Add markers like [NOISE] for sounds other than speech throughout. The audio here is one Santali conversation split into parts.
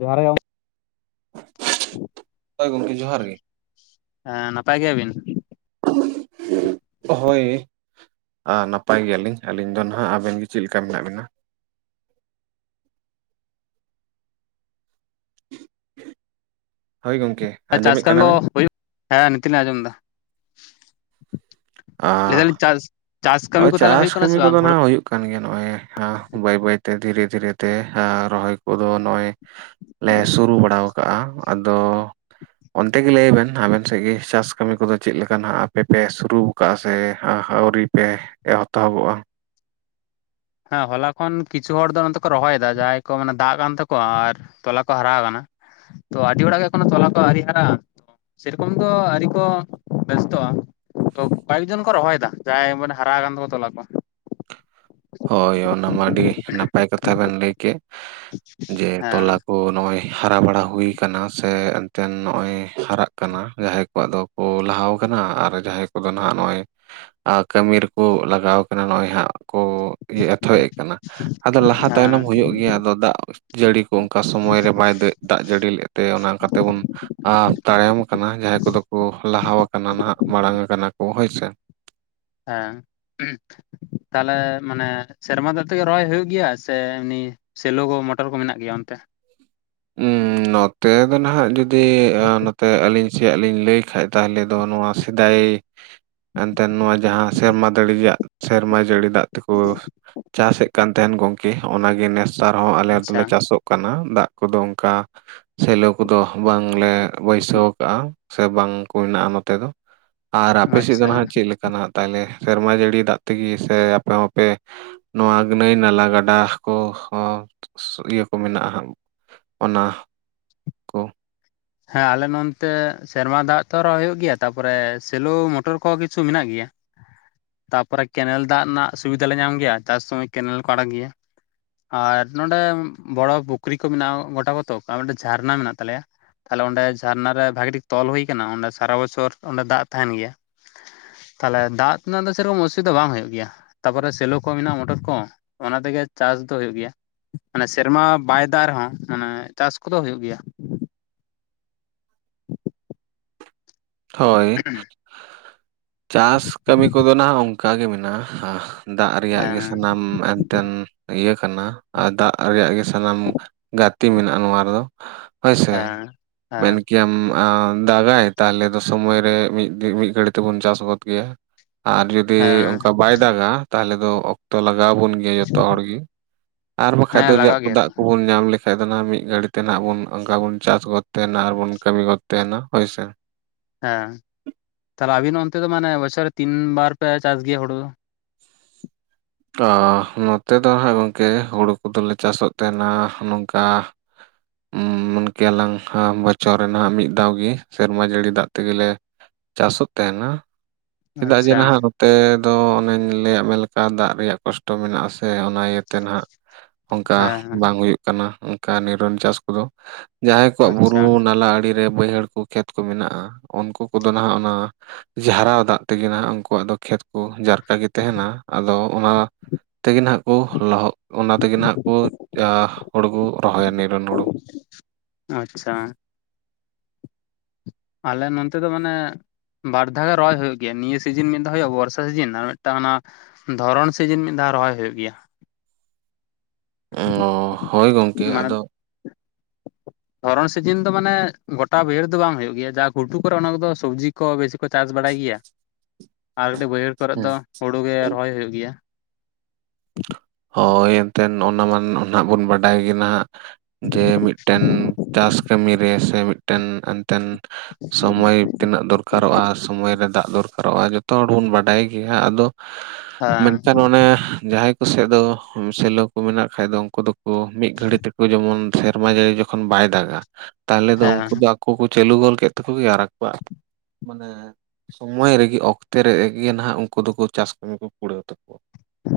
ᱡᱚᱦᱟᱨ ᱜᱮ ᱦᱳᱭ ᱜᱚᱝᱠᱮ ᱡᱚᱦᱟᱨ ᱜᱮ᱾ ᱦᱮᱸ ᱱᱟᱯᱟᱭ ᱜᱮᱭᱟᱵᱤᱱ? ᱦᱳᱭ᱾ ᱟᱨ ᱱᱟᱯᱟᱭ ᱜᱮᱭᱟᱞᱤᱧ ᱟᱹᱞᱤᱧ ᱫᱚ ᱱᱟᱦᱟᱸᱜ, ᱟᱵᱮᱱ ᱜᱮ ᱪᱮᱫ ᱞᱮᱠᱟ ᱢᱮᱱᱟᱜ ᱵᱤᱱᱟ? ᱦᱳᱭ ᱜᱚᱢᱠᱮ᱾ ᱪᱟᱥ ᱟᱸᱡᱚᱢᱮᱫ ᱠᱟᱹᱢᱤ ᱠᱟᱱᱟ ᱫᱚ ᱵᱮᱱ ᱦᱩᱭᱩᱜ ᱦᱮᱸ ᱱᱤᱛ ᱞᱤᱧ ᱟᱸᱡᱚᱢ ᱫᱟ᱾ ᱞᱟᱹᱭ ᱟᱨ ᱫᱟᱞᱤᱧ ᱪᱟᱥ ᱪᱟᱥ ᱠᱟᱹᱢᱤ ᱱᱚᱜᱼᱚᱭ ᱠᱚ ᱛᱟᱦᱚᱞᱮ ᱪᱟᱥ ᱦᱩᱭᱩᱜ ᱠᱟᱱᱟ ᱠᱟᱹᱢᱤ ᱥᱮ ᱵᱟᱝ ᱠᱚᱫᱚ ᱦᱩᱲᱳ ᱱᱟᱦᱟᱜ ᱦᱩᱭᱩᱜ ᱠᱟᱱ ᱜᱮᱭᱟ ᱱᱚᱜᱼᱚᱭ ᱦᱟᱸᱜ ᱵᱟᱹᱭ ᱵᱟᱹᱭᱛᱮ ᱫᱷᱤᱨᱮ ᱫᱷᱤᱨᱮ ᱛᱮ ᱟ ᱨᱚᱦᱚᱭ ᱠᱚᱫᱚ ᱱᱚᱜᱼᱚᱭ ᱞᱮ ᱥᱩᱨᱩ ᱵᱟᱲᱟ ᱠᱟᱜᱼᱟ ᱟᱫᱚ ᱚᱱᱛᱮ ᱜᱮ ᱞᱟᱹᱭᱵᱮᱱ ᱟᱵᱮᱱ ᱥᱮᱫ ᱜᱮ ᱪᱟᱥ ᱠᱟᱹᱢᱤ ᱠᱚᱫᱚ ᱪᱮᱫ ᱞᱮᱠᱟᱱᱟᱜ ᱟᱯᱮᱯᱮ ᱥᱩᱨᱩ ᱠᱟᱜᱼᱟ ᱥᱮ ᱟ ᱟᱹᱣᱨᱤ ᱯᱮ ᱮᱛᱚᱦᱚᱵᱚᱜᱼᱟ? ᱦᱮᱸ ᱦᱚᱞᱟ ᱠᱷᱚᱱ ᱠᱤᱪᱷᱩ ᱦᱚᱲ ᱫᱚ ᱱᱚᱛᱮ ᱠᱚ ᱨᱚᱦᱚᱭᱫᱟ ᱡᱟᱦᱟᱸᱭ ᱠᱚ ᱢᱟᱱᱮ ᱫᱟᱜ ᱠᱟᱱ ᱛᱟᱠᱚᱣᱟ, ᱟᱨ ᱛᱚᱞᱟ ᱠᱚ ᱦᱟᱨᱟ ᱠᱟᱱᱟ, ᱛᱚ ᱟᱹᱰᱤ ᱦᱚᱲᱟᱜ ᱜᱮ ᱮᱠᱷᱚᱱᱳ ᱛᱚᱞᱟ ᱠᱚ ᱟᱹᱣᱨᱤ ᱦᱟᱨᱟᱜᱼᱟ, ᱛᱚ ᱥᱮᱨᱚᱠᱚᱢ ᱫᱚ ᱟᱣᱨᱤ ᱠᱚ ᱵᱮᱥᱛᱚᱜᱼᱟ, ᱛᱚ ᱠᱚᱭᱮᱠ ᱡᱚᱱ ᱠᱚ ᱨᱚᱦᱚᱭ ᱫᱟ ᱡᱟᱦᱟᱸᱭ ᱢᱟᱱᱮ ᱦᱟᱨᱟ ᱟᱠᱟᱱ ᱛᱟᱠᱚ ᱛᱚᱞᱟ ᱠᱚ᱾ ᱦᱳᱭ ᱚᱱᱟᱢᱟ ᱟᱹᱰᱤ ᱱᱟᱯᱟᱭ ᱠᱟᱛᱷᱟ ᱵᱮᱱ ᱞᱟᱹᱭ ᱠᱮᱜ, ᱡᱮ ᱦᱮᱸ ᱛᱚᱞᱟ ᱠᱚ ᱱᱚᱜᱼᱚᱭ ᱦᱟᱨᱟ ᱵᱟᱲᱟ ᱦᱩᱭ ᱠᱟᱱᱟ, ᱥᱮ ᱮᱱᱛᱮ ᱱᱚᱜᱼᱚᱭ ᱦᱟᱨᱟᱜ ᱠᱟᱱᱟ ᱡᱟᱦᱟᱸᱭ ᱠᱚᱣᱟᱜ ᱫᱚ ᱠᱚ ᱞᱟᱦᱟᱣ ᱠᱟᱱᱟ ᱟᱨ ᱡᱟᱦᱟᱸᱭ ᱠᱚᱫᱚ ᱱᱟᱦᱟᱸᱜ ᱱᱚᱜᱼᱚᱭ ᱟᱨ ᱠᱟᱹᱢᱤ ᱨᱮᱠᱚ ᱞᱟᱜᱟᱣ ᱠᱟᱱᱟ ᱱᱚᱜᱼᱚᱭ ᱦᱟᱸᱜ ᱠᱚ ᱮᱛᱷᱚ ᱮᱜ ᱠᱟᱱᱟ ᱟᱫᱚ ᱞᱟᱦᱟ ᱛᱟᱭᱱᱚᱢ ᱦᱮᱸ ᱦᱩᱭᱩᱜ ᱜᱮᱭᱟ ᱟᱫᱚ ᱫᱟᱜ ᱡᱟᱹᱲᱤ ᱠᱚ ᱚᱝᱠᱟ ᱥᱚᱢᱚᱭ ᱨᱮ ᱵᱟᱭ ᱫᱟᱹ ᱫᱟᱜ ᱡᱟᱹᱲᱤ ᱞᱮᱫ ᱛᱮ ᱚᱱᱮ ᱚᱝᱠᱟ ᱛᱮᱵᱚᱱ ᱟᱨ ᱛᱟᱭᱚᱢ ᱠᱟᱱᱟ ᱡᱟᱦᱟᱸᱭ ᱠᱚᱫᱚ ᱠᱚ ᱞᱟᱦᱟᱣᱟ ᱠᱟᱱᱟ ᱱᱟᱦᱟᱸᱜ ᱢᱟᱲᱟᱝ ᱠᱟᱱᱟ ᱠᱚ ᱦᱳᱭ ᱥᱮ᱾ ᱦᱮᱸ, ᱩᱸ ᱛᱟᱦᱞᱮ ᱢᱟᱱᱮ ᱥᱮᱨᱢᱟ ᱫᱟᱜ ᱛᱮᱜᱮ ᱨᱚᱦᱚᱭ ᱦᱩᱭᱩᱜ ᱜᱮᱭᱟ ᱥᱮ ᱮᱢᱱᱤ ᱥᱮᱞᱳ ᱠᱚ ᱢᱚᱴᱚᱨ ᱠᱚ ᱢᱮᱱᱟᱜ ᱜᱮᱭᱟ ᱚᱱᱛᱮ? ᱩᱸᱻ, ᱱᱚᱛᱮ ᱫᱚ ᱱᱷᱟᱜ ᱡᱩᱫᱤ ᱱᱚᱛᱮ ᱟᱹᱞᱤᱧ ᱪᱮ ᱟᱹᱞᱤᱧ ᱞᱟᱹᱭ ᱠᱷᱟᱡ ᱛᱟᱦᱞᱮ ᱫᱚ ᱱᱚᱶᱟ ᱥᱮᱫᱟᱭ ᱮᱱᱛᱮᱫ ᱱᱚᱶᱟ ᱡᱟᱦᱟᱸ ᱥᱮᱨᱢᱟ ᱫᱟᱹᱲᱤ ᱨᱮᱭᱟᱜ ᱥᱮᱨᱢᱟ ᱡᱟᱹᱲᱤ ᱫᱟᱜ ᱛᱮᱠᱚ ᱪᱟᱥ ᱮᱫ ᱠᱟᱱ ᱛᱟᱦᱮᱱ ᱜᱚᱝᱠᱮ᱾ ᱚᱱᱟᱜᱮ ᱱᱮᱥ ᱟᱨᱦᱚᱸ ᱟᱞᱮ ᱟᱪᱪᱷᱟ ᱛᱚᱞᱮ ᱪᱟᱥᱚᱜ᱾ ᱠᱟᱱᱟ ᱫᱟᱜ ᱠᱚᱫᱚ ᱚᱱᱠᱟ᱾ ᱥᱮᱞᱟᱹᱣ ᱠᱚᱫᱚ ᱵᱟᱝᱞᱮ ᱵᱟᱹᱭᱥᱟᱹᱣ ᱠᱟᱜᱼᱟ ᱥᱮ ᱵᱟᱝ ᱠᱚ ᱦᱮᱱᱟᱜ-ᱟ ᱱᱚᱛᱮ ᱫᱚ᱾ ᱟᱨ ᱟᱯᱮ ᱥᱮᱫ ᱫᱚ ᱟᱪᱪᱷᱟ ᱦᱟᱸᱜ ᱪᱮᱫ ᱞᱮᱠᱟᱱᱟ ᱛᱟᱦᱞᱮ ᱥᱮᱨᱢᱟ ᱡᱟᱹᱲᱤ ᱫᱟᱜ ᱛᱮᱜᱮ ᱥᱮ ᱟᱯᱮ ᱦᱚᱸᱯᱮ ᱱᱚᱶᱟ ᱱᱟᱹᱭ ᱱᱟᱞᱟ ᱜᱟᱰᱟ ᱠᱚ ᱦᱚᱸ ᱤᱭᱟᱹ ᱠᱚ ᱢᱮᱱᱟᱜᱼᱟ ᱚᱱᱟ ᱠᱚ ᱦᱮᱸ ᱟᱞᱮ ᱱᱚᱱᱛᱮ ᱥᱮᱨᱢᱟ ᱫᱟᱜ ᱛᱚ ᱨᱚᱦᱚᱭ ᱦᱩᱭᱩᱜ ᱜᱮᱭᱟ, ᱛᱟᱯᱚᱨᱮ ᱥᱮᱞᱩ ᱢᱚᱴᱚᱨ ᱠᱚᱦᱚᱸ ᱠᱤᱪᱷᱩ ᱢᱮᱱᱟᱜ ᱜᱮᱭᱟ ᱾ ᱛᱟᱯᱚᱨᱮ ᱠᱮᱱᱮᱞ ᱫᱟᱜ ᱨᱮᱱᱟᱜ ᱥᱩᱵᱤᱫᱷᱟ ᱞᱮ ᱧᱟᱢ ᱜᱮᱭᱟ ᱾ ᱪᱟᱥ ᱥᱚᱢᱚᱭ ᱠᱮᱱᱮᱞ ᱠᱚ ᱟᱲᱟᱜ ᱜᱮᱭᱟ᱾ ᱟᱨ ᱱᱚᱸᱰᱮ ᱵᱚᱲᱚ ᱯᱩᱠᱷᱨᱤ ᱠᱚ ᱢᱮᱱᱟᱜᱼᱟ ᱜᱚᱴᱟ ᱠᱚ ᱛᱚ, ᱚᱠᱟ ᱢᱤᱫᱴᱤᱜ ᱡᱷᱟᱨᱱᱟ ᱢᱮᱱᱟᱜ ᱛᱟᱞᱮᱭᱟ᱾ ᱛᱟᱦᱞᱮ ᱚᱸᱰᱮ ᱡᱷᱟᱨᱱᱟ ᱨᱮ ᱵᱷᱟᱹᱜᱤ ᱴᱷᱤᱠ ᱛᱚᱞ ᱦᱩᱭ ᱟᱠᱟᱱᱟ, ᱚᱸᱰᱮ ᱥᱟᱨᱟ ᱵᱚᱪᱷᱚᱨ ᱚᱸᱰᱮ ᱫᱟᱜ ᱛᱟᱦᱮᱱ ᱜᱮᱭᱟ᱾ ᱛᱟᱦᱞᱮ ᱫᱟᱜ ᱨᱮᱱᱟᱜ ᱫᱚ ᱥᱮᱨᱚᱠᱚᱢ ᱚᱥᱩᱵᱤᱫᱷᱟ ᱵᱟᱝ ᱦᱩᱭᱩᱜ ᱜᱮᱭᱟ᱾ ᱛᱟᱯᱚᱨᱮ ᱥᱮᱞᱚ ᱠᱚ ᱢᱮᱱᱟᱜᱼᱟ ᱢᱚᱴᱚᱨ ᱠᱚ ᱚᱱᱟ ᱛᱮᱜᱮ ᱪᱟᱥ ᱫᱚ ᱦᱩᱭᱩᱜ ᱜᱮᱭᱟ᱾ ᱢᱟᱱᱮ ᱥᱮᱨᱢᱟ ᱵᱟᱭ ᱫᱟᱜ ᱨᱮᱦᱚᱸ ᱢᱟᱱᱮ ᱪᱟᱥ ᱠᱚᱫᱚ ᱦᱩᱭᱩᱜ ᱜᱮᱭᱟ᱾ ᱦᱳᱭ᱾ ᱪᱟᱥ ᱠᱟᱹᱢᱤ ᱠᱚ ᱫᱚ ᱱᱷᱟᱜ ᱚᱱᱠᱟᱜ ᱜᱮ ᱢᱮᱱᱟᱜᱼᱟ ᱦᱟᱦ ᱫᱟᱜ ᱨᱮᱭᱟᱜ ᱜᱮ ᱦᱮᱸ ᱥᱟᱱᱟᱢ ᱴᱮᱱ ᱤᱭᱟᱹ ᱠᱟᱱᱟ ᱟᱨ ᱫᱟᱜ ᱨᱮᱭᱟᱜ ᱜᱮ ᱥᱟᱱᱟᱢ ᱜᱟᱛᱮ ᱢᱮᱱᱟᱜᱼᱟ ᱱᱚᱶᱟ ᱨᱮᱫᱚ᱾ ᱦᱳᱭ ᱥᱮ, ᱦᱮᱸ ᱦᱮᱸ ᱢᱮᱱ ᱠᱮᱭᱟᱢ ᱟᱸ ᱫᱟᱜᱟᱭ ᱛᱟᱦᱞᱮ ᱥᱚᱢᱚᱭ ᱨᱮ ᱢᱤᱫ ᱫᱤ ᱢᱤᱫ ᱜᱷᱟᱹᱲᱤᱠ ᱛᱮᱵᱚᱱ ᱪᱟᱥ ᱜᱚᱫ ᱜᱮᱭᱟ ᱟᱨ ᱡᱩᱫᱤ ᱦᱮᱸ ᱚᱱᱠᱟ ᱵᱟᱭ ᱫᱟᱜᱟ ᱛᱟᱦᱞᱮ ᱫᱚ ᱚᱠᱛᱚ ᱞᱟᱜᱟᱣ ᱟᱵᱚᱱ ᱜᱮᱭᱟ ᱡᱚᱛᱚ ᱦᱚᱲ ᱜᱮ ᱟᱨ ᱵᱟᱠᱷᱟᱡ ᱦᱮᱸ ᱫᱚ ᱡᱟᱜ ᱞᱟᱜᱟᱜ ᱠᱚ ᱜᱮᱭᱟ ᱛᱚ ᱫᱟᱜ ᱠᱚ ᱵᱚᱱ ᱧᱟᱢ ᱞᱮᱠᱷᱟᱡ ᱫᱚ ᱱᱷᱟᱜ ᱢᱤᱫ ᱜᱷᱟᱹᱲᱤ ᱛᱮ ᱱᱷᱟᱜ ᱵᱚᱱ ᱚᱱᱠᱟ ᱵᱚᱱ ᱪᱟᱥ ᱜᱚᱫ ᱛᱟᱦᱮᱱᱟ ᱟᱨᱵᱚᱱ ᱠᱟᱹᱢᱤ ᱜᱚᱫ ᱛᱟᱦᱮᱱᱟ ᱦᱳᱭ ᱥᱮ᱾ ᱦᱮᱸ᱾ ᱛᱟᱦᱞᱮ ᱟᱵᱤᱱ ᱚᱱᱛᱮ ᱫᱚ ᱢᱟᱱᱮ ᱵᱚᱪᱷᱚᱨ ᱨᱮ ᱛᱤᱱ ᱵᱟᱨ ᱯᱮ ᱪᱟᱥ ᱜᱮᱭᱟ ᱦᱩᱲᱩ ᱫᱚ? ᱟ ᱱᱚᱛᱮ ᱫᱚ ᱦᱟᱸᱜ ᱜᱚᱝᱠᱮ ᱦᱩᱲᱩ ᱠᱚ ᱫᱚᱞᱮ ᱪᱟᱥᱚᱜ ᱛᱟᱦᱮᱱᱟ ᱱᱚᱝᱠᱟ ᱢᱮᱱ ᱠᱮᱭᱟᱞᱟᱝ ᱵᱚᱪᱷᱚ ᱨᱮ ᱱᱷᱟᱜ ᱢᱤᱫ ᱫᱷᱟᱣ ᱜᱮ ᱥᱮᱨᱢᱟ ᱡᱟᱹᱲᱤ ᱫᱟᱜ ᱛᱮᱜᱮ ᱞᱮ ᱪᱟᱥᱚᱜ ᱛᱟᱦᱮᱱᱟ, ᱪᱮᱫᱟᱜ ᱡᱮ ᱟᱪᱪᱷᱟ ᱦᱮᱸ ᱱᱷᱟᱜ ᱱᱚᱛᱮ ᱫᱚ ᱚᱱᱮᱧ ᱞᱟᱹᱭᱟᱫ ᱢᱮ ᱞᱮᱠᱟ ᱫᱟᱜ ᱨᱮᱭᱟᱜ ᱠᱚᱥᱴᱚ ᱢᱮᱱᱟᱜᱼᱟ ᱥᱮ ᱚᱱᱟ ᱤᱭᱟᱹᱛᱮ ᱱᱷᱟᱜ ᱚᱱᱠᱟ ᱦᱮᱸ ᱵᱟᱝ ᱦᱩᱭᱩᱜ ᱚᱱᱠᱟ ᱱᱤᱨᱚᱱ ᱪᱟᱥ ᱠᱚᱫᱚ᱾ ᱡᱟᱦᱟᱸᱭ ᱠᱚᱣᱟᱜ ᱵᱩᱨᱩ ᱟᱪᱪᱷᱟ ᱱᱟᱞᱟ ᱟᱹᱰᱤ ᱨᱮ ᱵᱟᱹᱭᱦᱟᱹᱲ ᱠᱚ ᱠᱷᱮᱛ ᱠᱚ ᱢᱮᱱᱟᱜᱼᱟ, ᱩᱱᱠᱩ ᱠᱚᱫᱚ ᱱᱷᱟᱜ ᱚᱱᱟ ᱡᱷᱟᱨᱟᱣ ᱫᱟᱜ ᱛᱮᱜᱮ ᱱᱷᱟᱜ ᱩᱱᱠᱩᱣᱟᱜ ᱫᱚ ᱠᱷᱮᱛ ᱠᱚ ᱡᱟᱨᱠᱟ ᱜᱮ ᱛᱟᱦᱮᱱᱟ᱾ ᱟᱫᱚ ᱚᱱᱟ ᱛᱮᱜᱮ ᱱᱷᱟᱜ ᱠᱚ ᱞᱚᱦᱚᱫ ᱚᱱᱟ ᱛᱮᱜᱮ ᱱᱷᱟᱜ ᱠᱚ ᱟ ᱦᱩᱲᱩ ᱠᱚ ᱨᱚᱦᱚᱭᱟ ᱱᱤᱨᱚᱱ ᱦᱩᱲᱩ᱾ ᱟᱪᱪᱷᱟ᱾ ᱟᱞᱮ ᱱᱚᱱᱛᱮ ᱫᱚ ᱢᱟᱱᱮ ᱵᱟᱨ ᱫᱷᱟᱣ ᱨᱚᱦᱚᱭ ᱦᱩᱭᱩᱜ ᱜᱮᱭᱟ ᱱᱤᱭᱟᱹ ᱥᱤᱡᱤᱱ ᱢᱤᱫ ᱫᱷᱟᱣ ᱦᱩᱭᱩᱜᱼᱟ ᱵᱚᱨᱥᱟ ᱥᱤᱡᱤᱱ ᱟᱨ ᱢᱤᱫᱴᱟᱝ ᱚᱱᱟ ᱫᱷᱚᱨᱚᱱ ᱥᱤᱡᱤᱱ ᱢᱤᱫ ᱫᱷᱟᱣ ᱨᱚᱦᱚᱭ ᱦᱩᱭᱩᱜ ᱜᱮᱭᱟ᱾ ᱚ ᱦᱳᱭ ᱜᱚᱝᱠᱮ, ᱟᱫᱚ [INAUDIBLE] ᱫᱷᱚᱨᱚᱱ ᱥᱤᱡᱤᱱ ᱫᱚ ᱢᱟᱱᱮ ᱜᱚᱴᱟ ᱵᱟᱹᱭᱦᱟᱹᱲ ᱫᱚ ᱵᱟᱝ ᱦᱩᱭᱩᱜ ᱜᱮᱭᱟ, ᱡᱟᱦᱟᱸ ᱜᱷᱩᱴᱩ ᱠᱚᱨᱮ ᱚᱱᱟ ᱠᱚᱫᱚ ᱥᱚᱵᱽᱡᱤ ᱠᱚ ᱵᱮᱥᱤ ᱠᱚ ᱪᱟᱥ ᱵᱟᱲᱟᱭ ᱜᱮᱭᱟ, ᱟᱨ ᱠᱟᱹᱴᱤᱡ ᱵᱟᱹᱭᱦᱟᱹᱲ ᱠᱚᱨᱮ ᱦᱩᱸ ᱫᱚ ᱦᱩᱲᱩ ᱜᱮ ᱨᱚᱦᱚᱭ ᱦᱩᱭᱩᱜ ᱜᱮᱭᱟ᱾ ᱦᱳᱭ ᱮᱱᱛᱮᱱ, ᱚᱱᱟ ᱢᱟᱱ ᱚ ᱱᱷᱟᱜ ᱵᱚᱱ ᱵᱟᱰᱟᱭ ᱜᱮ ᱱᱷᱟᱜ ᱡᱮ ᱢᱤᱫᱴᱟᱹᱱ ᱪᱟᱥ ᱠᱟᱹᱢᱤ ᱨᱮ ᱥᱮ ᱢᱤᱫᱴᱟᱹᱱ ᱴᱟᱹᱱ ᱥᱚᱢᱚᱭ ᱛᱤᱱᱟᱹᱜ ᱫᱚᱨᱠᱟᱨᱚᱜᱼᱟ, ᱥᱚᱢᱚᱭ ᱨᱮ ᱫᱟᱜ ᱫᱚᱨᱠᱟᱨᱚᱜᱼᱟ ᱡᱚᱛ ᱛᱚ ᱦᱚᱲ ᱵᱚᱱ ᱵᱟᱰᱟᱭ ᱜᱮᱭᱟ, ᱟᱫᱚ ᱦᱮᱸ ᱢᱮᱱᱠᱷᱟᱱ ᱚᱱᱮ ᱡᱟᱦᱟᱸᱭ ᱠᱩ ᱥᱮᱫ ᱫᱚ ᱥᱮᱞᱚ ᱠᱚ ᱢᱮᱱᱟᱜ ᱠᱷᱟᱡ ᱫᱚ ᱩᱱᱠᱩ ᱫᱚᱠᱚ ᱢᱤᱫ ᱜᱷᱟᱹᱲᱤ ᱛᱮᱠᱚ ᱡᱮᱢᱚᱱ ᱥᱮᱨᱢᱟ ᱡᱟᱹᱲᱤ ᱡᱚᱠ ᱠᱷᱚᱱ ᱵᱟᱭ ᱫᱟᱜᱟ ᱛᱟᱦᱚᱞᱮ ᱫᱚ ᱩᱱᱠᱩ ᱦᱮᱸ ᱫᱚ ᱟᱠᱚ ᱠᱚ ᱪᱟᱹᱞᱩ ᱜᱚᱞ ᱠᱮᱫ ᱛᱟᱠᱚ ᱜᱮ ᱟᱨ ᱟᱠᱚᱣᱟᱜ ᱢᱟᱱᱮ ᱦᱮᱸᱻᱥᱚᱢᱚᱭ ᱨᱮᱜᱮ ᱚᱠᱛᱮ ᱨᱮᱜᱮ ᱱᱟᱦᱟᱜ ᱩᱱᱠᱩ ᱫᱚᱠᱚ ᱪᱟᱥ ᱠᱟᱹᱢᱤ ᱠᱚ ᱠᱩᱲᱟᱹᱣ ᱛᱟᱠᱚᱣᱟ᱾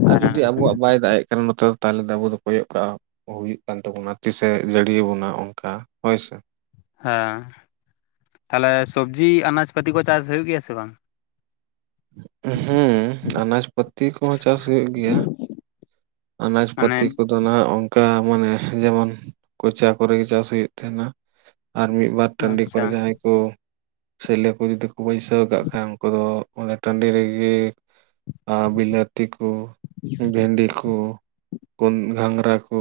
ᱟᱨ ᱦᱮᱸ ᱡᱩᱫᱤ ᱟᱵᱚᱣᱟᱜ ᱵᱟᱭ ᱫᱟᱜ ᱮᱜ ᱠᱟᱱ ᱱᱚᱛᱮ᱾ ᱛᱟᱦᱚᱞᱮ ᱫᱚ ᱟᱵᱚ ᱫᱚ ᱠᱚᱭᱚᱜ ᱠᱟᱜᱼᱟ ᱦᱩᱭᱩᱜ ᱠᱟᱱ ᱛᱟᱵᱚᱱᱟ ᱛᱤᱥᱮ ᱡᱟᱹᱲᱤᱭᱟᱵᱚᱱᱟ ᱚᱱᱠᱟ ᱦᱳᱭ ᱥᱮ? ᱦᱮᱸ, ᱛᱟᱦᱚᱞᱮ ᱥᱚᱵᱽᱡᱤ ᱟᱱᱟᱡ ᱯᱟᱹᱛᱤ ᱠᱚ ᱪᱟᱥ ᱦᱩᱭᱩᱜ ᱜᱮᱭᱟ ᱥᱮ ᱵᱟᱝ? ᱦᱮᱸ, ᱟᱱᱟᱡ ᱯᱟᱹᱛᱤ ᱠᱚᱦᱚᱸ ᱪᱟᱥ ᱦᱩᱭᱩᱜ ᱜᱮᱭᱟ᱾ ᱟᱱᱟᱡ ᱢᱟᱱᱮ ᱯᱟᱹᱛᱤ ᱠᱚᱫᱚ ᱱᱟᱦᱟᱜ ᱚᱱᱠᱟ ᱢᱟᱱᱮ ᱡᱮᱢᱚᱱ ᱠᱚᱪᱟ ᱠᱚᱨᱮᱜᱮ ᱪᱟᱥ ᱦᱩᱭᱩᱜ ᱛᱟᱦᱮᱱᱟ, ᱟᱨ ᱢᱤᱫ ᱵᱟᱨ ᱴᱟᱺᱰᱤ ᱟᱪᱪᱷᱟ ᱠᱚᱨᱮ ᱡᱟᱦᱟᱸᱭ ᱠᱚ ᱥᱮᱞᱳ ᱠᱚ ᱡᱩᱫᱤ ᱵᱟᱹᱭᱥᱟᱹᱣ ᱠᱟᱜ ᱠᱷᱟᱡ ᱩᱱᱠᱩ ᱫᱚ ᱚᱱᱮ ᱴᱟᱹᱰᱤ ᱨᱮᱜᱮ ᱟ ᱵᱤᱞᱟᱹᱛᱤ ᱠᱚ ᱵᱷᱮᱱᱰᱤ ᱠᱚ ᱠᱩᱱ ᱜᱷᱟᱸᱝᱨᱟ ᱠᱚ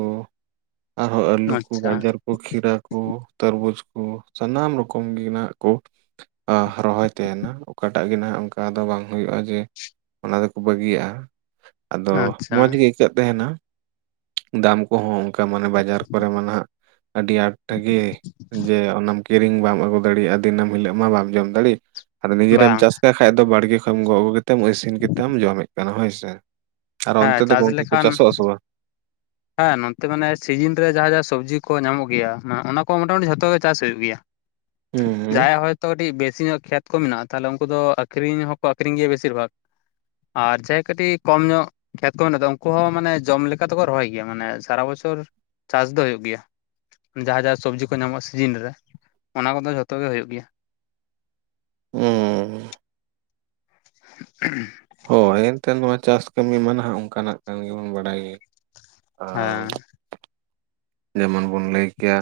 ᱟᱨᱦᱚᱸ ᱟᱹᱞᱩ ᱠᱚ ᱟᱪᱪᱷᱟ ᱜᱟᱡᱚᱨ ᱠᱚ ᱠᱚ ᱠᱷᱤᱨᱟᱹ ᱠᱚ ᱛᱟᱨᱵᱩᱡ ᱠᱚ ᱥᱟᱱᱟᱢ ᱨᱚᱠᱚᱢ ᱜᱤ ᱱᱟᱦᱟᱜ ᱠᱚ ᱨᱚᱦᱚᱭ ᱛᱮᱦᱮᱱᱟ ᱚᱠᱟᱴᱟᱜ ᱜᱮ ᱦᱟᱜ ᱚᱱᱠᱟ ᱫᱚ ᱵᱟᱝ ᱦᱩᱭᱩᱜᱼᱟ ᱡᱮ ᱚᱱᱟ ᱫᱚᱠᱚ ᱵᱟᱹᱜᱤᱭᱟᱜᱼᱟ, ᱟᱫᱚ ᱢᱚᱡᱽ ᱟᱪᱪᱷᱟ ᱜᱮ ᱟᱹᱭᱠᱟᱹᱜ ᱛᱟᱦᱮᱱᱟ᱾ ᱫᱟᱢ ᱠᱚᱦᱚᱸ ᱚᱱᱠᱟ ᱢᱟᱱᱮ ᱵᱟᱡᱟᱨ ᱠᱚᱨᱮ ᱢᱟ ᱱᱟᱦᱟᱜ ᱟᱹᱰᱤ ᱟᱸᱴ ᱜᱮ ᱡᱮ ᱚᱱᱟᱢ ᱠᱤᱨᱤᱧ ᱵᱟᱢ ᱟᱹᱜᱩ ᱫᱟᱲᱤᱭᱟᱜᱼᱟ, ᱫᱤᱱᱟᱹᱢ ᱦᱤᱞᱳᱜ ᱢᱟ ᱵᱟᱢ ᱡᱚᱢ ᱫᱟᱲᱤᱜ᱾ ᱟᱫᱚ ᱱᱤᱡᱮᱨᱮᱢ ᱵᱟᱝ ᱪᱟᱥ ᱞᱮ ᱠᱷᱟᱡ ᱫᱚ ᱵᱟᱲᱜᱮ ᱠᱷᱚᱱ ᱮᱢ ᱜᱚᱜ ᱟᱹᱜᱩ ᱠᱟᱛᱮᱢ ᱤᱥᱤᱱ ᱠᱟᱛᱮᱢ ᱡᱚᱢᱮᱜ ᱠᱟᱱᱟ, ᱦᱳᱭᱥᱮ? ᱟᱨ ᱚᱱᱛᱮ ᱦᱮᱸ ᱫᱚ ᱪᱟᱥ ᱜᱚᱝᱠᱮ ᱠᱚ ᱞᱮᱠᱷᱟᱱ ᱪᱟᱥᱚᱜ ᱟᱥᱮ ᱵᱟᱝ? ᱦᱮᱸ, ᱱᱚᱱᱛᱮ ᱢᱟᱱᱮ ᱥᱤᱡᱤᱱ ᱨᱮ ᱡᱟᱦᱟᱸ ᱡᱟᱦᱟᱸ ᱥᱚᱵᱽᱡᱤ ᱠᱚ ᱧᱟᱢᱚᱜ ᱜᱮᱭᱟ, ᱚᱱᱟ ᱠᱚ ᱢᱚᱴᱟ ᱢᱩᱴᱤ ᱡᱷᱚᱛᱚ ᱜᱮ ᱪᱟᱥ ᱦᱩᱭᱩᱜ ᱜᱮᱭᱟ᱾ ᱦᱩᱸ ᱦᱩᱸ ᱡᱟᱦᱟᱭᱟᱜ ᱦᱚᱭᱛᱚ ᱠᱟᱴᱤᱡ ᱵᱮᱥᱤ ᱧᱚᱜ ᱠᱷᱮᱛ ᱠᱚ ᱢᱮᱱᱟᱜᱼᱟ, ᱛᱟᱦᱚᱞᱮ ᱩᱱᱠᱩ ᱫᱚ ᱟᱠᱷᱨᱤᱧ ᱦᱚᱸᱠᱚ ᱟᱠᱷᱨᱤᱧ ᱜᱮᱭᱟ ᱵᱮᱥᱤᱨ ᱵᱷᱟᱜ᱾ ᱟᱨ ᱡᱟᱦᱟᱭ ᱠᱟᱹᱴᱤᱡ ᱠᱚᱢ ᱧᱚᱜ ᱠᱷᱮᱛ ᱠᱚ ᱢᱮᱱᱟᱜᱫᱟ ᱩᱱᱠᱩ ᱦᱚᱸ ᱢᱟᱱᱮ ᱡᱚᱢ ᱞᱮᱠᱟ ᱫᱚᱠᱚ ᱨᱚᱦᱚᱭ ᱜᱮᱭᱟ, ᱢᱟᱱᱮ ᱥᱟᱨᱟ ᱵᱚᱪᱷᱚᱨ ᱪᱟᱥ ᱫᱚ ᱦᱩᱭᱩᱜ ᱜᱮᱭᱟ᱾ ᱡᱟᱦᱟᱸ ᱡᱟᱦᱟᱸ ᱥᱚᱵᱽᱡᱤ ᱠᱚ ᱧᱟᱢᱚᱜᱼᱟ ᱥᱤᱡᱤᱱ ᱨᱮ ᱚᱱᱟ ᱠᱚᱫᱚ ᱡᱷᱚᱛᱚ ᱜᱮ ᱦᱩᱭᱩᱜ ᱜᱮᱭᱟ᱾ ᱩᱸᱻ [UNINTELLIGIBLE] ᱦᱳᱭ ᱮᱱᱛᱮ ᱱᱚᱣᱟ ᱪᱟᱥ ᱠᱟᱹᱢᱤ ᱢᱟ ᱱᱟᱦᱟᱜ ᱚᱱᱠᱟᱱᱟᱜ ᱠᱟᱱ ᱜᱮᱵᱚᱱ ᱵᱟᱲᱟᱭ ᱜᱮ, ᱟᱨ ᱦᱮᱸ ᱡᱮᱢᱚᱱ ᱵᱚᱱ ᱞᱟᱹᱭ ᱠᱮᱭᱟ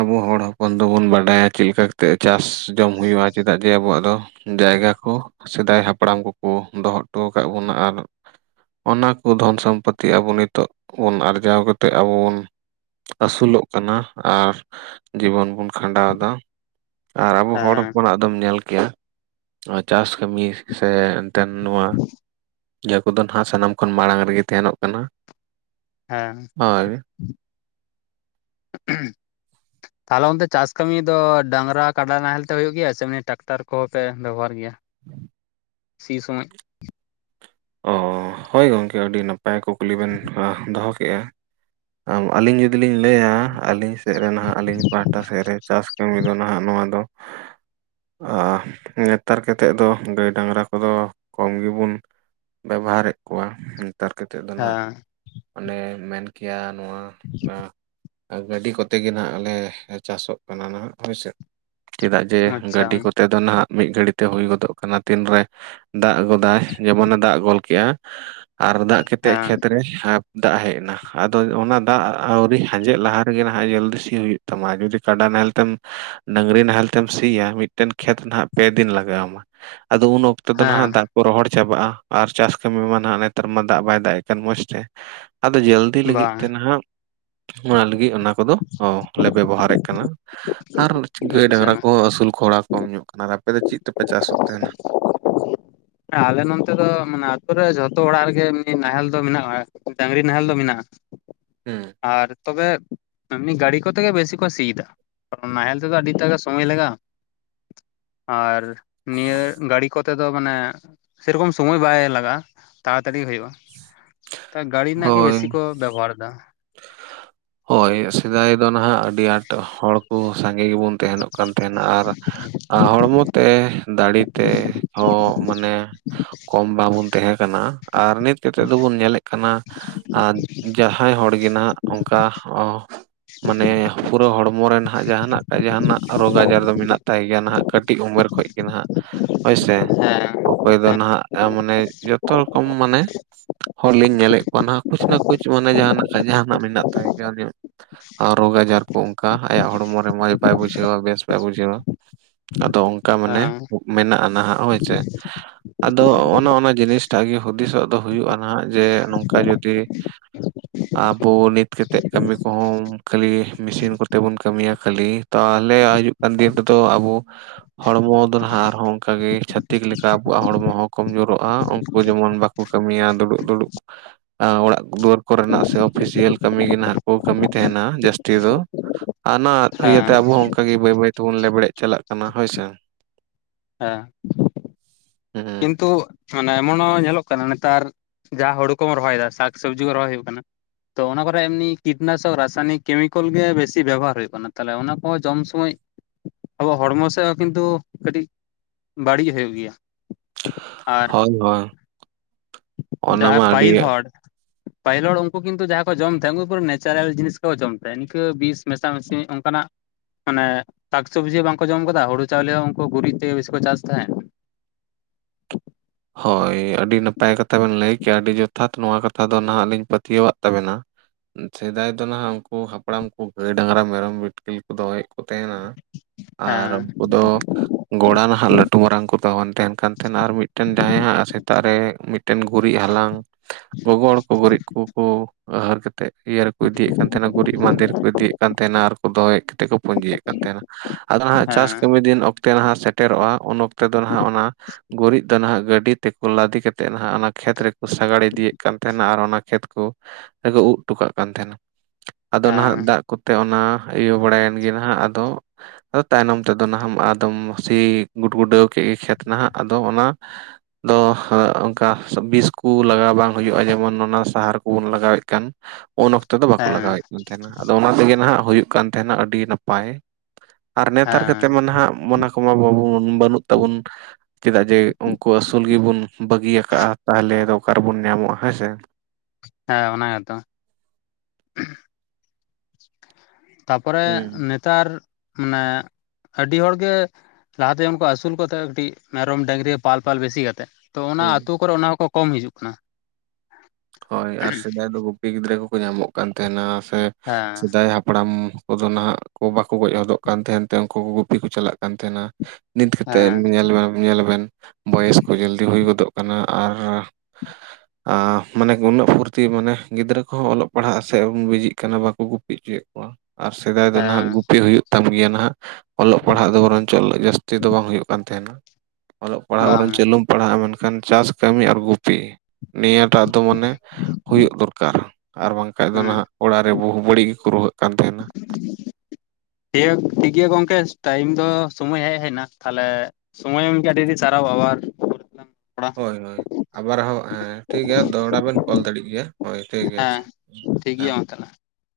ᱟᱵᱚ ᱦᱚᱲ ᱦᱚᱯᱚᱱ ᱫᱚᱵᱚᱱ ᱵᱟᱰᱟᱭᱟ ᱪᱤᱜ ᱞᱮᱠᱟ ᱠᱟᱛᱮ ᱪᱟᱥ ᱡᱚᱢ ᱦᱩᱭᱩᱜᱼᱟ, ᱪᱮᱫᱟᱜ ᱡᱮ ᱟᱵᱚᱣᱟᱜ ᱫᱚ ᱡᱟᱭᱜᱟ ᱠᱚ ᱥᱮᱫᱟᱭ ᱦᱟᱯᱲᱟᱢ ᱠᱚᱠᱚ ᱫᱚᱦᱚ ᱦᱚᱴᱚ ᱠᱟᱜ ᱵᱚᱱᱟ ᱟᱨ ᱚᱱᱟ ᱠᱚ ᱫᱷᱚᱱ ᱥᱚᱢᱯᱚᱛᱛᱤ ᱟᱵᱚ ᱱᱤᱛᱚᱜ ᱵᱚᱱ ᱟᱨᱡᱟᱣ ᱠᱟ ᱛᱮ ᱟᱵᱚ ᱵᱚᱱ ᱟᱥᱩᱞᱚᱜ ᱠᱟᱱᱟ ᱟᱨ ᱡᱤᱵᱚᱱ ᱵᱚᱱ ᱠᱷᱟᱸᱰᱟᱣᱫᱟ᱾ ᱟᱨ ᱟᱵᱚ ᱦᱚᱲ ᱦᱮᱸ ᱦᱚᱯᱚᱱᱟᱜ ᱫᱚᱢ ᱧᱮᱞ ᱠᱮᱜᱼᱟ ᱚᱱᱟ ᱪᱟᱥ ᱠᱟᱹᱢᱤ ᱥᱮ ᱮᱱᱛᱮᱱ ᱱᱚᱣᱟ [INAUDIBLE] ᱡᱟᱦᱟᱸ ᱠᱚᱫᱚ ᱱᱟᱦᱟᱜ ᱥᱟᱱᱟᱢ ᱠᱷᱚᱱ ᱢᱟᱲᱟᱝ ᱨᱤᱜᱤ ᱛᱟᱦᱮᱱᱚᱜ ᱠᱟᱱᱟ᱾ ᱦᱮᱸ᱾ ᱦᱳᱭ᱾ [UNINTELLIGIBLE] ᱛᱟᱦᱚᱞᱮ ᱚᱱᱛᱮ ᱪᱟᱥ ᱠᱟᱹᱢᱤ ᱫᱚ ᱰᱟᱝᱨᱟ ᱠᱟᱰᱟ ᱱᱟᱦᱮᱞ ᱛᱮ ᱦᱩᱭᱩᱜ ᱜᱮᱭᱟ, ᱥᱮ ᱮᱢᱱᱤ ᱴᱨᱟᱠᱴᱟᱨ ᱠᱚᱦᱚᱸ ᱯᱮ ᱵᱮᱵᱚᱦᱟᱨ ᱜᱮᱭᱟ? [INAUDIBLE] ᱥᱤ ᱥᱚᱢᱚᱡ? ᱚ ᱦᱳᱭ ᱜᱚᱝᱠᱮ ᱟᱹᱰᱤ ᱱᱟᱯᱟᱭ ᱠᱩᱠᱞᱤ ᱵᱮᱱ ᱟ ᱫᱚᱦᱚ ᱠᱮᱜᱼᱟ᱾ ᱟᱹᱞᱤᱧ ᱡᱩᱫᱤ ᱞᱤᱧ ᱞᱟᱹᱭᱟ, ᱟᱹᱞᱤᱧ ᱥᱮᱫ ᱨᱮ ᱱᱟᱦᱟᱜ ᱟᱹᱞᱤᱧ ᱯᱟᱦᱟᱴᱟ ᱥᱮᱫ ᱨᱮ ᱪᱟᱥ ᱠᱟᱹᱢᱤ ᱫᱚ ᱱᱟᱦᱟᱜ ᱱᱚᱣᱟ ᱫᱚ [INAUDIBLE] ᱟᱸᱻ, ᱱᱮᱛᱟᱨ ᱠᱟᱛᱮᱫ ᱫᱚ ᱜᱟᱹᱭ ᱰᱟᱝᱜᱽᱨᱟ ᱠᱚᱫᱚ ᱠᱚᱢ ᱜᱮᱵᱚᱱ ᱵᱮᱵᱚᱦᱟᱨᱮᱫ ᱠᱚᱣᱟ᱾ ᱱᱮᱛᱟᱨ ᱠᱟᱛᱮᱫ ᱫᱚ ᱱᱟᱦᱟᱜ ᱦᱮᱸ ᱚᱱᱮ ᱢᱮᱱ ᱠᱮᱭᱟ᱾ ᱱᱚᱣᱟ ᱜᱟᱹᱰᱤ ᱠᱚᱛᱮ ᱜᱮ ᱱᱟᱦᱟᱜ ᱞᱮ ᱪᱟᱥᱚᱜ ᱠᱟᱱᱟ ᱱᱟᱜ ᱦᱳᱭᱥᱮ᱾ ᱪᱮᱫᱟᱜ ᱡᱮ, ᱟᱪᱪᱷᱟ ᱜᱟᱹᱰᱤ ᱠᱚᱛᱮ ᱱᱟᱦᱟᱜ ᱢᱤᱫ ᱜᱷᱟᱹᱲᱤ ᱛᱮ ᱦᱩᱭ ᱜᱚᱫᱚᱜ ᱠᱟᱱᱟ᱾ ᱛᱤᱱ ᱨᱮ ᱫᱟᱜ ᱜᱚᱫᱟᱭ ᱡᱮᱢᱚᱱ ᱫᱟᱜ ᱜᱚᱫ ᱠᱮᱫᱮᱜᱼᱟ ᱟᱨ ᱫᱟᱜ ᱠᱟᱛᱮᱫ ᱦᱮᱸ ᱠᱷᱮᱛ ᱨᱮ ᱫᱟᱜ ᱦᱮᱡ ᱮᱱᱟ᱾ ᱟᱫᱚ ᱚᱱᱟ ᱫᱟᱜ ᱟᱹᱣᱨᱤ ᱟᱡᱮᱫ ᱞᱟᱦᱟ ᱨᱮᱜᱮ ᱱᱟᱦᱟᱜ ᱡᱚᱞᱫᱤᱥᱤ ᱦᱩᱭᱩᱜ ᱛᱟᱢᱟ᱾ ᱡᱩᱫᱤ ᱠᱟᱰᱟ ᱱᱟᱦᱮᱞ ᱛᱮ ᱰᱟᱹᱜᱽᱨᱤ ᱱᱟᱦᱮᱞ ᱛᱮᱢ ᱥᱤᱭᱟ, ᱢᱤᱫᱴᱮᱱ ᱠᱷᱮᱛ ᱱᱟᱜ ᱯᱮ ᱫᱤᱱ ᱞᱟᱜᱟᱣ ᱟᱢᱟ, ᱟᱫᱚ ᱩᱱ ᱚᱠᱛᱚ ᱾ ᱱᱤᱛᱚᱜ ᱫᱚ ᱱᱟᱦᱟᱜ ᱦᱮᱸ ᱫᱟᱜ ᱠᱚ ᱨᱚᱦᱚᱲ ᱪᱟᱵᱟᱜᱼᱟ᱾ ᱟᱨ ᱪᱟᱥ ᱠᱟᱹᱢᱤ ᱢᱟ ᱱᱟᱜ ᱱᱮᱛᱟᱨ ᱢᱟ ᱫᱟᱜ ᱵᱟᱭ ᱫᱟᱜ ᱮᱜ ᱠᱟᱱ ᱢᱚᱸᱡᱽ ᱛᱮ, ᱟᱫᱚ ᱡᱚᱞ- ᱛᱤ ᱞᱟᱹᱜᱤᱫ ᱵᱟᱝ ᱛᱮ ᱱᱟᱦᱟᱜ, ᱚᱱᱟ ᱞᱟᱹᱜᱤᱫ ᱚᱱᱟ ᱠᱚᱫᱚ ᱚᱦᱚᱞᱮ ᱵᱮᱵᱚᱦᱟᱨᱮᱫ ᱠᱟᱱᱟ᱾ ᱟᱨ ᱜᱟᱹᱭ ᱟᱪᱪᱷᱟ ᱰᱟᱹᱝᱜᱽᱨᱟ ᱠᱚᱦᱚᱸ ᱟᱹᱥᱩᱞ ᱠᱚᱲᱟᱜ ᱠᱚᱢ ᱧᱚᱜ ᱠᱟᱱᱟ ᱟᱨ ᱟᱯᱮ ᱫᱚ ᱪᱮᱫ? [INAUDIBLE] ᱛᱮᱯᱮ ᱪᱟᱥᱚᱜ ᱛᱟᱦᱮᱱᱟ ᱦᱮᱸ ᱟᱞᱮ ᱱᱚᱛᱮ ᱫᱚ ᱢᱟᱱᱮ ᱟᱹᱛᱩ ᱨᱮ ᱡᱷᱚᱛᱚ ᱚᱲᱟᱜ ᱨᱮᱜᱮ ᱱᱟᱦᱮᱞ ᱫᱚ ᱢᱮᱱᱟᱜᱼᱟ, ᱰᱟᱹᱜᱽᱨᱤ ᱱᱟᱦᱮᱞ ᱫᱚ ᱢᱮᱱᱟᱜᱼᱟ᱾ ᱦᱮᱸ ᱟᱨ ᱛᱚᱵᱮ ᱮᱢᱱᱤ ᱜᱟᱹᱲᱤ ᱠᱚᱛᱮ ᱜᱮ ᱵᱮᱥᱤ ᱠᱚ ᱥᱤᱭ ᱮᱫᱟ᱾ ᱱᱟᱦᱮᱞ ᱛᱮᱫᱚ ᱟᱹᱰᱤᱴᱟᱜᱟ ᱥᱚᱢᱚᱭ ᱞᱟᱜᱟᱜᱼᱟ, ᱟᱨ ᱱᱤᱭᱟᱹ ᱜᱟᱹᱲᱤ ᱠᱚᱛᱮ ᱫᱚ ᱢᱟᱱᱮ ᱥᱮᱨᱚᱠᱚᱢ ᱥᱚᱢᱚᱭ ᱵᱟᱭ ᱞᱟᱜᱟᱜᱼᱟ᱾ ᱛᱟᱲᱟ-ᱛᱟᱲᱤ ᱦᱩᱭᱩᱜᱼᱟ᱾ ᱜᱟᱹᱲᱤ ᱨᱮᱱᱟᱜ ᱜᱮ ᱦᱳᱭ ᱵᱮᱥᱤ ᱠᱚ ᱵᱮᱵᱚᱦᱟᱨ ᱮᱫᱟ᱾ ᱦᱳᱭ ᱥᱮᱫᱟᱭ ᱫᱚ ᱱᱟᱦᱟᱜ ᱟᱹᱰᱤ ᱟᱸᱴ ᱦᱚᱲ ᱠᱚ ᱥᱟᱸᱜᱮ ᱜᱮᱵᱚᱱ ᱛᱟᱦᱮᱸᱱᱚᱜ ᱠᱟᱱ ᱛᱟᱦᱮᱱᱟ ᱟᱨ ᱦᱚᱲᱢᱚ ᱛᱮ ᱫᱟᱲᱮ ᱛᱮ ᱦᱚᱸ ᱢᱟᱱᱮ ᱠᱚᱢ ᱵᱟᱵᱚᱱ ᱛᱟᱦᱮᱸ ᱠᱟᱱᱟ, ᱟᱨ ᱱᱤᱛ ᱠᱟᱛᱮᱫ ᱫᱚᱵᱚᱱ ᱧᱮᱞᱮᱫ ᱠᱟᱱᱟ ᱟᱨ ᱡᱟᱦᱟᱸᱭ ᱦᱚᱲ ᱜᱮ ᱱᱟᱦᱟᱸᱜ ᱚᱱᱠᱟ ᱢᱟᱱᱮ ᱯᱩᱨᱟᱹ ᱦᱚᱲᱢᱚ ᱨᱮ ᱱᱟᱦᱟᱜ ᱡᱟᱦᱟᱱᱟᱜ ᱵᱟᱝ ᱡᱟᱦᱟᱱᱟᱜ ᱨᱳᱜᱽ ᱟᱡᱟᱨ ᱫᱚ ᱢᱮᱱᱟᱜ ᱛᱟᱭ ᱜᱮᱭᱟ, ᱱᱟᱦᱟᱜ ᱠᱟᱹᱴᱤᱡ ᱩᱢᱮᱨ ᱠᱷᱚᱡᱽ ᱱᱟᱦᱟᱜ ᱦᱳᱭ ᱥᱮ ᱦᱮᱸ ᱚᱠᱚᱭ ᱫᱚ ᱱᱟᱦᱟᱜ ᱢᱟᱱᱮ ᱡᱚᱛᱚ ᱨᱚᱠᱚᱢ ᱢᱟᱱᱮ ᱦᱚᱲᱞᱤᱧ ᱧᱮᱞᱮᱫ ᱠᱚᱣᱟ᱾ ᱱᱟᱜ ᱠᱩᱪ ᱱᱟ ᱠᱩᱪ ᱢᱟᱱᱮ ᱡᱟᱦᱟᱱᱟᱜ ᱡᱟᱦᱟᱱᱟᱜ ᱢᱮᱱᱟᱜ ᱛᱟᱭ ᱜᱮᱭᱟ᱾ ᱟᱨ ᱨᱳᱜᱽ ᱟᱡᱟᱨ ᱠᱚ ᱚᱱᱠᱟ, ᱟᱭᱟᱜ ᱦᱚᱲᱢᱚ ᱨᱮ ᱢᱚᱸᱡᱽ ᱵᱟᱭ ᱵᱩᱡᱷᱟᱹᱣᱟ, ᱵᱮᱥ ᱵᱟᱭ ᱵᱩᱡᱷᱟᱹᱣᱟ᱾ ᱟᱫᱚ ᱚᱱᱠᱟ ᱢᱟᱱᱮ ᱦᱮᱸ ᱢᱮᱱᱟᱜᱼᱟ, ᱱᱟᱦᱟᱜ ᱦᱳᱭ ᱥᱮ᱾ ᱟᱫᱚ ᱚᱱᱚ ᱚᱱᱟ ᱡᱤᱱᱤᱥᱴᱟᱜ ᱜᱮ ᱦᱩᱫᱤᱥᱚᱜ ᱫᱚ ᱦᱩᱭᱩᱜᱼᱟ, ᱟᱜ ᱡᱮ ᱱᱚᱝᱠᱟ ᱡᱩᱫᱤ ᱟᱵᱚ ᱱᱤᱛ ᱠᱟᱛᱮᱫ ᱠᱟᱹᱢᱤ ᱠᱚᱦᱚᱸ ᱠᱷᱟᱹᱞᱤ ᱢᱮᱥᱤᱱ ᱠᱚᱛᱮ ᱵᱚᱱ ᱠᱟᱹᱢᱤᱭᱟ ᱠᱷᱟᱹᱞᱤ ᱛᱟᱦᱞᱮ ᱦᱤᱡᱩᱜ ᱠᱟᱱ ᱫᱤᱱ ᱨᱮᱫᱚ ᱟᱵᱚ ᱦᱚᱲᱢᱚ ᱫᱚ ᱱᱟᱦᱟᱜ ᱟᱨᱦᱚᱸ ᱚᱱᱠᱟ ᱜᱮ ᱪᱷᱟᱹᱛᱤᱠ ᱞᱮᱠᱟ ᱟᱵᱚᱣᱟᱜ ᱦᱚᱲᱢᱚ ᱦᱚᱸ ᱠᱚᱢᱡᱚᱨᱚᱜᱼᱟ᱾ ᱡᱮᱢᱚᱱ ᱵᱟᱠᱚ ᱠᱟᱹᱢᱤᱭᱼᱟ᱾ ᱫᱩᱲᱩᱵ ᱫᱩᱲᱩᱵ ᱚᱲᱟᱜ ᱫᱩᱣᱟᱹᱨ ᱠᱚᱨᱮᱱᱟᱜ ᱥᱮ ᱚᱯᱷᱤᱥᱤᱭᱟᱞ ᱠᱟᱹᱢᱤ ᱜᱮ ᱱᱟᱦᱟᱜ ᱠᱚ ᱠᱟᱹᱢᱤ ᱛᱟᱦᱮᱱᱟ᱾ ᱡᱟᱹᱥᱛᱤ ᱫᱚ ᱚᱱᱟ ᱤᱭᱟᱹ ᱛᱮ ᱦᱮᱸ ᱟᱵᱚ ᱚᱱᱠᱟ ᱜᱮ ᱵᱟᱹᱭ ᱵᱟᱹᱭ ᱛᱮᱵᱚᱱ ᱞᱮᱵᱲᱮᱫ ᱪᱟᱞᱟᱜ ᱠᱟᱱᱟ, ᱦᱳᱭ ᱥᱮ᱾ ᱦᱮᱸ, ᱦᱩᱸ ᱠᱤᱱᱛᱩ ᱢᱟᱱᱮ ᱮᱢᱚᱱ ᱦᱚᱸ ᱧᱮᱞᱚᱜ ᱠᱟᱱᱟ᱾ ᱱᱮᱛᱟᱨ ᱡᱟᱦᱟᱸ ᱦᱳᱲᱩ ᱠᱚᱢ ᱨᱚᱦᱚᱭ ᱮᱫᱟ, ᱥᱟᱠᱥᱚᱵᱽᱡᱤ ᱠᱚ ᱨᱚᱦᱚᱭ ᱦᱩᱭᱩᱜ ᱠᱟᱱᱟ᱾ ᱛᱚ ᱚᱱᱟ ᱠᱚᱨᱮ ᱮᱢᱱᱤ ᱠᱤᱴᱱᱟᱥᱚ ᱨᱟᱥᱟᱭᱱᱤᱠ ᱠᱮᱢᱤᱠᱚᱞ ᱜᱮ ᱵᱮᱥᱤ ᱵᱮᱵᱚᱦᱟᱨ ᱦᱩᱭᱩᱜ ᱠᱟᱱᱟ᱾ ᱛᱟᱦᱞᱮ ᱚᱱᱟ ᱠᱚᱦᱚᱸ ᱡᱚᱢ ᱥᱚᱢᱚᱭ ᱟᱵᱚᱣᱟᱜ ᱦᱚᱲᱢᱚ ᱥᱮᱫ ᱦᱚᱸ ᱠᱤᱱᱛᱩ ᱠᱟᱹᱴᱤᱡ ᱵᱟᱹᱲᱤᱡ ᱦᱩᱭᱩᱜ ᱜᱮᱭᱟ᱾ ᱟᱨ ᱦᱳᱭ ᱦᱚ᱾ ᱡᱟᱦᱟᱸᱭ ᱯᱟᱹᱦᱤᱞ ᱦᱚᱲ, ᱯᱟᱹᱦᱤᱲ ᱦᱚᱲ ᱩᱱᱠᱩ ᱠᱤᱱᱛᱩ ᱡᱟᱦᱟᱸᱭ ᱠᱚ ᱡᱚᱢ ᱛᱟᱦᱮᱸᱜ ᱩᱝᱠᱩ ᱯᱩᱨᱟᱹ ᱱᱮᱪᱟᱨᱮᱞ ᱡᱤᱱᱤᱥ ᱠᱚ ᱡᱚᱢ ᱛᱟᱦᱮᱸᱫ, ᱱᱤᱱᱝᱠᱟᱹ ᱵᱤᱥ ᱢᱮᱥᱟ ᱢᱮᱤᱥᱤ ᱚᱝᱠᱟᱱᱟᱜ ᱢᱟᱱᱮ ᱥᱟᱠᱥᱚᱵᱽᱡᱤ ᱵᱟᱝᱠᱚ ᱡᱚᱢ ᱠᱟᱫᱟ ᱦᱩᱲᱩ ᱪᱟᱣᱞᱮ ᱦᱚᱸ ᱩᱱᱠᱩ ᱜᱩᱨᱤᱡ ᱛᱮᱜ ᱵᱤᱥᱤ ᱠᱚ ᱪᱟᱥ ᱛᱟᱦᱮᱸᱫ᱾ ᱦᱳᱭ ᱟᱹᱰᱤ ᱱᱟᱯᱟᱭ ᱠᱟᱛᱷᱟ ᱵᱮᱱ ᱞᱟᱹᱭ ᱠᱮᱜᱼᱟ, ᱟᱹᱰᱤ ᱡᱚᱛᱷᱟᱛ ᱱᱚᱣᱟ ᱠᱟᱛᱷᱟ ᱫᱚ ᱱᱟᱦᱟᱸᱜ ᱞᱤᱧ ᱯᱟᱹᱛᱭᱟᱹᱣᱟᱜ ᱛᱟᱵᱮᱱᱟ᱾ ᱥᱮᱫᱟᱭ ᱫᱚ ᱱᱟᱦᱟᱸᱜ ᱩᱝᱠᱩ ᱦᱟᱯᱲᱟᱢ ᱠᱚ ᱜᱟᱹᱭ ᱰᱟᱝᱜᱨᱟ, ᱢᱮᱨᱚᱢ, ᱵᱤᱴᱠᱤᱞ ᱠᱚ ᱫᱚᱦᱚᱭᱮᱜ ᱠᱚ ᱛᱟᱦᱮᱸᱱᱟ ᱟᱨ ᱦᱮᱸ ᱩᱝᱠᱩ ᱫᱚ ᱜᱚᱲᱟ ᱱᱟᱦᱟᱸᱜ ᱞᱟᱹᱴᱩ ᱢᱟᱨᱟᱝ ᱠᱚ ᱫᱚᱱ ᱛᱟᱦᱮᱸᱱ ᱠᱟᱱ ᱛᱟᱦᱮᱸᱱᱟ ᱟᱨ ᱢᱤᱫᱴᱟᱝ ᱡᱟᱦᱟᱸᱭ ᱥᱮᱛᱟᱜ ᱨᱮ ᱢᱤᱫᱴᱮᱱ ᱜᱩᱨᱤᱡ ᱦᱟᱞᱟᱝ ᱜᱚᱜᱚ ᱦᱚᱲ ᱠᱚ ᱜᱩᱨᱤᱡ ᱠᱚᱠᱚ ᱦᱟᱨ ᱠᱟ ᱛᱮᱜ ᱤᱭᱟᱹ ᱨᱮᱠᱚ ᱤᱫᱤᱭᱮᱫ ᱠᱟᱱ ᱛᱟᱦᱮᱸᱱᱟ ᱜᱩᱨᱤᱡ ᱵᱟᱸᱫᱮ ᱨᱮᱠᱚ ᱤᱫᱤᱭᱮᱫ ᱠᱟᱱ ᱛᱟᱦᱮᱸᱱᱟ, ᱟᱨᱠᱚ ᱫᱚᱦᱚᱭᱮᱫ ᱛᱮᱫ ᱠᱚ ᱯᱩᱸᱡᱤᱭᱮᱫ ᱠᱟᱱ ᱛᱟᱦᱮᱸᱱᱟ᱾ ᱟᱫᱚ ᱱᱟᱦᱟᱸᱜ ᱦᱮᱸ ᱪᱟᱥ ᱦᱮᱸ ᱠᱟᱹᱢᱤ ᱫᱤᱱ ᱚᱠᱛᱮ ᱱᱟᱦᱟᱸᱜ ᱥᱮᱴᱮᱨᱚᱜᱼᱟ ᱩᱱ ᱚᱠᱛᱮ ᱫᱚ ᱱᱟᱦᱟᱜ ᱚᱱᱟ ᱜᱩᱨᱤᱡ ᱱᱟᱦᱟᱸᱜ ᱜᱟᱹᱰᱤ ᱛᱮᱠᱚ ᱞᱟᱫᱮ ᱠᱟᱛᱮᱜ ᱱᱟᱦᱟᱸᱜ ᱚᱱᱟ ᱠᱷᱮᱛ ᱨᱮᱠᱚ ᱥᱟᱜᱟᱲ ᱤᱫᱤᱭᱮᱫ ᱠᱟᱱ ᱛᱟᱦᱮᱸᱱᱟ ᱟᱨ ᱚᱱᱟ ᱠᱷᱮᱛ ᱠᱚ ᱨᱮᱠᱚ ᱩᱫ ᱦᱚᱴᱚ ᱠᱟᱜ ᱠᱟᱱ ᱛᱟᱦᱮᱸᱱᱟ, ᱟᱫᱚ ᱱᱟᱦᱟᱸᱜ ᱦᱮᱸ ᱫᱟᱜ ᱠᱚᱛᱮ ᱚᱱᱟ ᱤᱭᱟᱹ ᱵᱟᱲᱟᱭᱮᱱ ᱜᱮ ᱱᱟᱦᱟᱸᱜ ᱟᱫᱚ ᱟᱫᱚ ᱛᱟᱭᱱᱚᱢ ᱛᱮᱫᱚ ᱱᱟᱦᱟᱸᱢ ᱟᱫᱚᱢ ᱥᱤ ᱜᱩᱰᱜᱩᱰᱟᱹᱣ ᱠᱮᱫ ᱜᱮ ᱠᱷᱮᱛ ᱱᱟᱦᱟᱸᱜ ᱟᱫᱚ ᱚᱱᱟ [INAUDIBLE] ᱫᱚ ᱚᱝᱠᱟ ᱵᱤᱥ ᱠᱚ ᱞᱟᱜᱟᱣ ᱵᱟᱝ ᱦᱩᱭᱩᱜᱼᱟ ᱡᱮᱢᱚᱱ ᱚᱱᱟ ᱥᱟᱦᱟᱨ ᱠᱚᱵᱚᱱ ᱞᱟᱜᱟᱣᱮᱫ ᱠᱟᱱ ᱩᱱ ᱚᱠᱛᱚ ᱫᱚ ᱵᱟᱠᱚ ᱦᱮᱸ ᱞᱟᱜᱟᱣᱮᱫ ᱠᱟᱱ ᱛᱟᱦᱮᱸᱱᱟ, ᱟᱫᱚ ᱚᱱᱟ ᱛᱮᱜᱮ ᱱᱟᱦᱟᱸᱜ ᱦᱩᱭᱩᱜ ᱠᱟᱱ ᱛᱟᱦᱮᱸᱱᱟ ᱟᱹᱰᱤ ᱱᱟᱯᱟᱭ᱾ ᱟᱨ ᱱᱮᱛᱟᱨ ᱠᱟᱛᱮᱜ ᱦᱮᱸ ᱢᱟ ᱱᱟᱦᱟᱸᱜ ᱢᱚᱱ ᱠᱚᱢᱟ ᱵᱟᱵ ᱵᱟᱹᱱᱩᱜ ᱛᱟᱵᱚᱱ, ᱪᱮᱫᱟᱜ ᱡᱮ ᱩᱝᱠᱩ ᱟᱹᱥᱩᱞ ᱜᱮᱵᱚᱱ ᱵᱟᱹᱜᱤᱭᱟ ᱠᱟᱟᱜᱼᱟ ᱛᱟᱦᱚᱞᱮ ᱫᱚ ᱚᱠᱟᱨᱮᱵᱚᱱ ᱧᱟᱢᱚᱜᱼᱟ ᱦᱮᱸ ᱥᱮ? ᱦᱮᱸ ᱚᱱᱟ ᱜᱮᱛᱚ᱾ ᱛᱟᱯᱚᱨᱮ ᱦᱩᱸ ᱱᱮᱛᱟᱨ ᱢᱟᱱᱮ ᱟᱹᱰᱤ ᱦᱚᱲ ᱜᱮ ᱞᱟᱦᱟ ᱛᱟᱭᱚᱢ ᱠᱚ ᱟᱹᱥᱩᱞ ᱠᱚ ᱛᱟᱦᱮᱸ ᱠᱟᱹᱴᱤᱡ ᱢᱮᱨᱚᱢ, ᱰᱟᱹᱝᱜᱽᱨᱤ ᱯᱟᱞᱯᱟᱞ ᱵᱮᱥᱤ ᱠᱟ ᱠᱟᱛᱮᱜ, ᱛᱚ ᱚᱱᱟ ᱦᱩᱸ ᱟᱹᱛᱩ ᱠᱚᱨᱮ ᱚᱱᱟ ᱦᱚᱸᱠᱚ ᱠᱚᱢ ᱦᱤᱡᱩᱜ ᱠᱟᱱᱟ᱾ ᱦᱳᱭ ᱟᱨ ᱦᱮᱸ ᱥᱮᱫᱟᱭ ᱫᱚ ᱜᱩᱯᱤ ᱜᱤᱫᱽᱨᱟᱹ ᱠᱚᱠᱚ ᱧᱟᱢᱚᱜ ᱠᱟᱱ ᱛᱟᱦᱮᱸᱱᱟ ᱥᱮ ᱥᱮᱫᱟᱭ ᱦᱟᱯᱲᱟᱢ ᱠᱚᱫᱚ ᱱᱟᱦᱟᱸᱜ ᱠᱚ ᱵᱟᱠᱚ ᱜᱚᱡ ᱦᱚᱫᱚᱜ ᱠᱟᱱ ᱛᱟᱦᱮᱸᱱ ᱛᱮ ᱩᱱᱠᱩ ᱠᱚ ᱜᱩᱯᱤ ᱠᱚ ᱪᱟᱞᱟᱜ ᱠᱟᱱ ᱛᱟᱦᱮᱸᱱᱟ᱾ ᱱᱤᱛ ᱠᱟᱛᱮ ᱦᱮᱸ ᱧᱮᱞ ᱢᱮ ᱟᱢ ᱧᱮᱞᱵᱮᱱ ᱵᱚᱭᱮᱥ ᱠᱚ ᱡᱟᱹᱞᱫᱤ ᱦᱩᱭ ᱜᱚᱫᱚᱜ ᱠᱟᱱᱟ, ᱟᱨ ᱢᱟᱱᱮ ᱩᱱᱟᱹᱜ ᱯᱷᱩᱨᱛᱤ ᱢᱟᱱᱮ ᱜᱤᱫᱽᱨᱟᱹ ᱠᱚᱦᱚᱸ ᱚᱞᱚᱜ ᱯᱟᱲᱦᱟᱜᱼᱟ ᱥᱮᱫ ᱵᱤᱡᱤᱜ ᱠᱟᱱᱟ ᱵᱟᱠᱚ ᱜᱩᱯᱤ ᱚᱪᱚᱭᱮᱫ ᱠᱚᱣᱟ᱾ ᱟᱨ ᱥᱮᱫᱟᱭ ᱫᱚ ᱱᱟᱦᱟᱸᱜ ᱦᱮᱸ ᱜᱩᱯᱤ ᱦᱩᱭᱩᱜ ᱛᱟᱢ ᱜᱮᱭᱟ ᱱᱟᱦᱟᱸᱜ᱾ ᱚᱞᱚᱜ ᱯᱟᱲᱦᱟᱜ ᱫᱚ ᱵᱚᱨᱚᱱ ᱪᱚ ᱡᱟᱹᱥᱛᱤ ᱫᱚ ᱵᱟᱝ ᱦᱩᱭᱩᱜ ᱠᱟᱱ ᱛᱟᱦᱮᱸᱱᱟ, ᱚᱞᱚᱜ ᱯᱟᱲᱦᱟᱜ ᱵᱚᱨᱚᱱ ᱵᱟᱝᱟ ᱪᱟᱹᱞᱩᱢ ᱯᱟᱲᱦᱟᱜ ᱢᱮᱱᱠᱷᱟᱱ ᱪᱟᱥ ᱠᱟᱹᱢᱤ ᱟᱨ ᱜᱩᱯᱤ ᱱᱤᱭᱟᱹᱴᱟᱜ ᱫᱚ ᱢᱟᱱᱮ ᱦᱩᱭᱩᱜ ᱫᱚᱨᱠᱟᱨ᱾ ᱟᱨ ᱵᱟᱝᱠᱷᱟᱡ ᱫᱚ ᱦᱩᱸ ᱱᱟᱦᱟᱸᱜ ᱚᱲᱟᱜ ᱨᱮ ᱵᱚᱦᱩ ᱵᱟᱹᱲᱤᱡ ᱜᱮᱠᱚ ᱨᱩᱣᱟᱹᱜ ᱠᱟᱱ ᱛᱟᱦᱮᱸᱱᱟ᱾ ᱴᱤᱭᱟᱹᱜ ᱴᱷᱤᱠ ᱜᱮᱭᱟ ᱜᱚᱢᱠᱮ ᱴᱟᱭᱤᱢ ᱫᱚ ᱥᱚᱢᱚᱭ ᱦᱮᱡ ᱦᱮᱡ ᱱᱟ ᱛᱟᱦᱞᱮ ᱥᱚᱢᱚᱭ ᱮᱢ ᱟᱹᱰᱤ ᱟᱹᱰᱤ ᱥᱟᱨᱟᱣᱟ ᱟᱵᱟᱨ ᱯᱚᱨᱮ ᱛᱮᱞᱟᱝ ᱨᱚᱯᱚᱲᱟ᱾ ᱦᱳᱭ ᱦᱳᱭ ᱟᱵᱟᱨ ᱦᱚᱸ ᱦᱮᱸ ᱴᱷᱤᱠᱜᱮᱭᱟ ᱫᱚᱦᱲᱟ ᱵᱮᱱ ᱠᱚᱞ ᱫᱟᱲᱮᱜ ᱜᱮᱭᱟ, ᱦᱳᱭ ᱴᱷᱤᱠ ᱜᱮᱭᱟ ᱟᱪᱪᱷᱟ᱾ ᱦᱮᱸ ᱴᱷᱤᱠ ᱜᱮᱭᱟᱢ ᱢᱟ ᱛᱟᱦᱞᱮ᱾